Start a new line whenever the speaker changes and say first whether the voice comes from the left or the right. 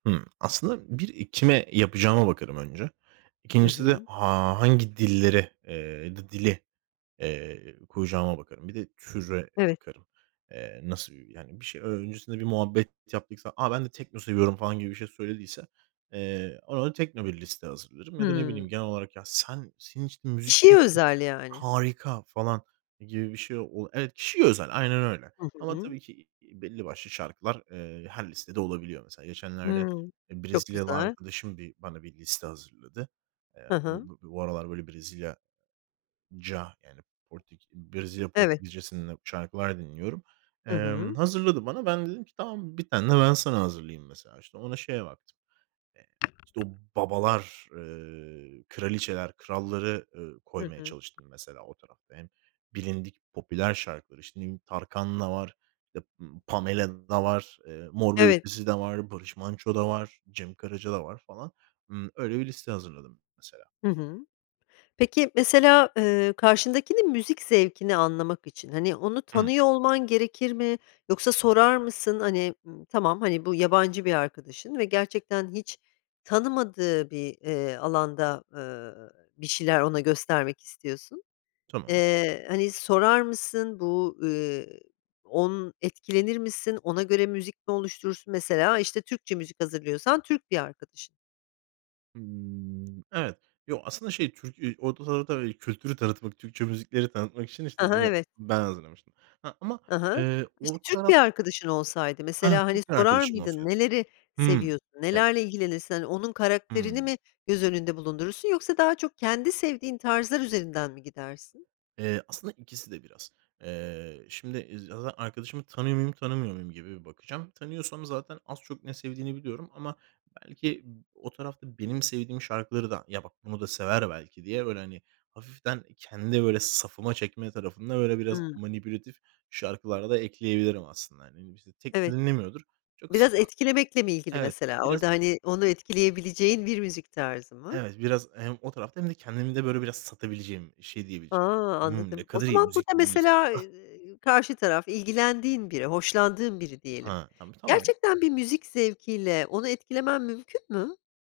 right: Hımm, aslında 1, iii, kime yapacağıma bakarım önce.
left: Hı
right: 2.'si de
left: hı.
right: ha hangi dilleri, eee, ya da dili, eee, koyacağıma bakarım. Bir de türe
left: Evet.
right: bakarım. Eee, nasıl yani bir şey öncesinde bir muhabbet yaptıksa, "A! Ben de tekno seviyorum." falan gibi bir şey söylediyse, eee, ona datekno bir liste hazırlarım ya da ne bileyim
left: Hımm.
right: genel olarak "Ya sen, senin için müzik
left: Kişiye özel
right: [unintelligible]
left: yani.
right: harika." falan gibi bir şey ol evet, kişiye özel, aynen öyle
left: Hı
right: ama
left: hı.
right: tabii ki, iii, belli başlı şarkılar, eee, her listede olabiliyor mesela. Geçenlerde,
left: Hımm.
right: eee,
left: Çok
right: Brezilyalı
left: güzel.
right: arkadaşım bir bana bir liste hazırladı. Eee,
left: Hı
right: bu
left: hı.
right: bu bu aralar böyle Brezilyaca, yani Porteki Brezilya
left: Eve
right: Portekizcesinde şarkılar dinliyorum.
left: Hı hı.
right: Emm, hazırladı bana. Ben de dedim ki tamam 1 tane de ben sana hazırlayayım mesela. Ona şeye baktım, eee, işte, o babalar, eee kraliçeler, kralları, ııı,
left: Hı
right: koymaya
left: hı.
right: çalıştım mesela o tarafta. Hem, bilindik popüler şarkıları. İşte ne bileyim Tarkan da var, işte, ımm, Pamela da var, eee, Mor ve
left: Evet.
right: Ötesi de var, Barış Manço da var, Cem Karaca da var falan. Imm, öyle bir liste hazırladım mesela.
left: Hı hı. Peki mesela, ııı, karşındakinin müzik zevkini anlamak için, hani, onu
right: Hımm.
left: tanıyor olman gerekir mi, yoksa sorar mısın, hani, hımm, tamam, hani, bu yabancı bir arkadaşın ve gerçekten hiç tanımadığı bir, eee, alanda, ııı, bir şeyler ona göstermek istiyorsun.
right: Tamam.
left: Eee, hani, sorar mısın bu, ııı, on etkilenir misin? Ona göre müzik mi oluşturursun? Mesela işte Türkçe müzik hazırlıyorsan, Türk bir arkadaşın.
right: Imm, evet, yo aslında şey, Türk, üüü, [unintelligible] kültürü tanıtmak, Türkçe müzikleri tanıtmak için işte
left: Hı hı.
right: yine
left: Evet.
right: ben hazırlamıştım. Ha ama,
left: Hı hı.
right: eee,
left: İşte
right: o
left: Türk bir
right: taraf
left: arkadaşın olsaydı
right: Ah,
left: mesela, hani,
right: Türk
left: sorar
right: arkadaşım
left: mıydın:
right: olsaydı.
left: "Neleri
right: Hımm.
left: seviyorsun,
right: Eee
left: nelerle ilgilenirsin?" hani onun karakterini
right: Hımm.
left: mi göz önünde bulundurursun yoksa daha çok kendi sevdiğin tarzlar üzerinden mi gidersin?
right: Eee, aslında ikisi de biraz. Eee, şimdi, eee, zaten arkadaşımı tanıyor muyum tanımıyor muyum gibi bakacağım. Tanıyorsam zaten az çok ne sevdiğini biliyorum ama belki b o tarafta benim sevdiğim şarkıları da ya bak bunu da sever belki diye böyle, hani, hafiften kendi böyle safıma çekme tarafında böyle biraz
left: Hı.
right: manipülatif şarkılar da ekleyebilirim aslında. Hani, ne bileyim işte tekno
left: Evet.
right: dinlemiyordur. Çok
left: Biraz etkilemekle mi
right: [unintelligible]
left: ilgili
right: evet,
left: mesela?
right: biraz.
left: Orada, hani, onu etkileyebileceğin bir müzik tarzı mı?
right: Evet, biraz hem o tarafta, hem de kendimi de böyle biraz satabileceğim, şey
left: A!
right: diyebileceğim: "Hımm, ne
left: Anladım, o
right: kadar iyi
left: zaman burada
right: müzik dinliyorsun."
left: mesela, eee, karşı taraf ilgilendiğin biri, hoşlandığın biri diyelim,
right: Ha, tam tamam.
left: gerçekten bir müzik zevkiyle onu etkilemen mümkün mü?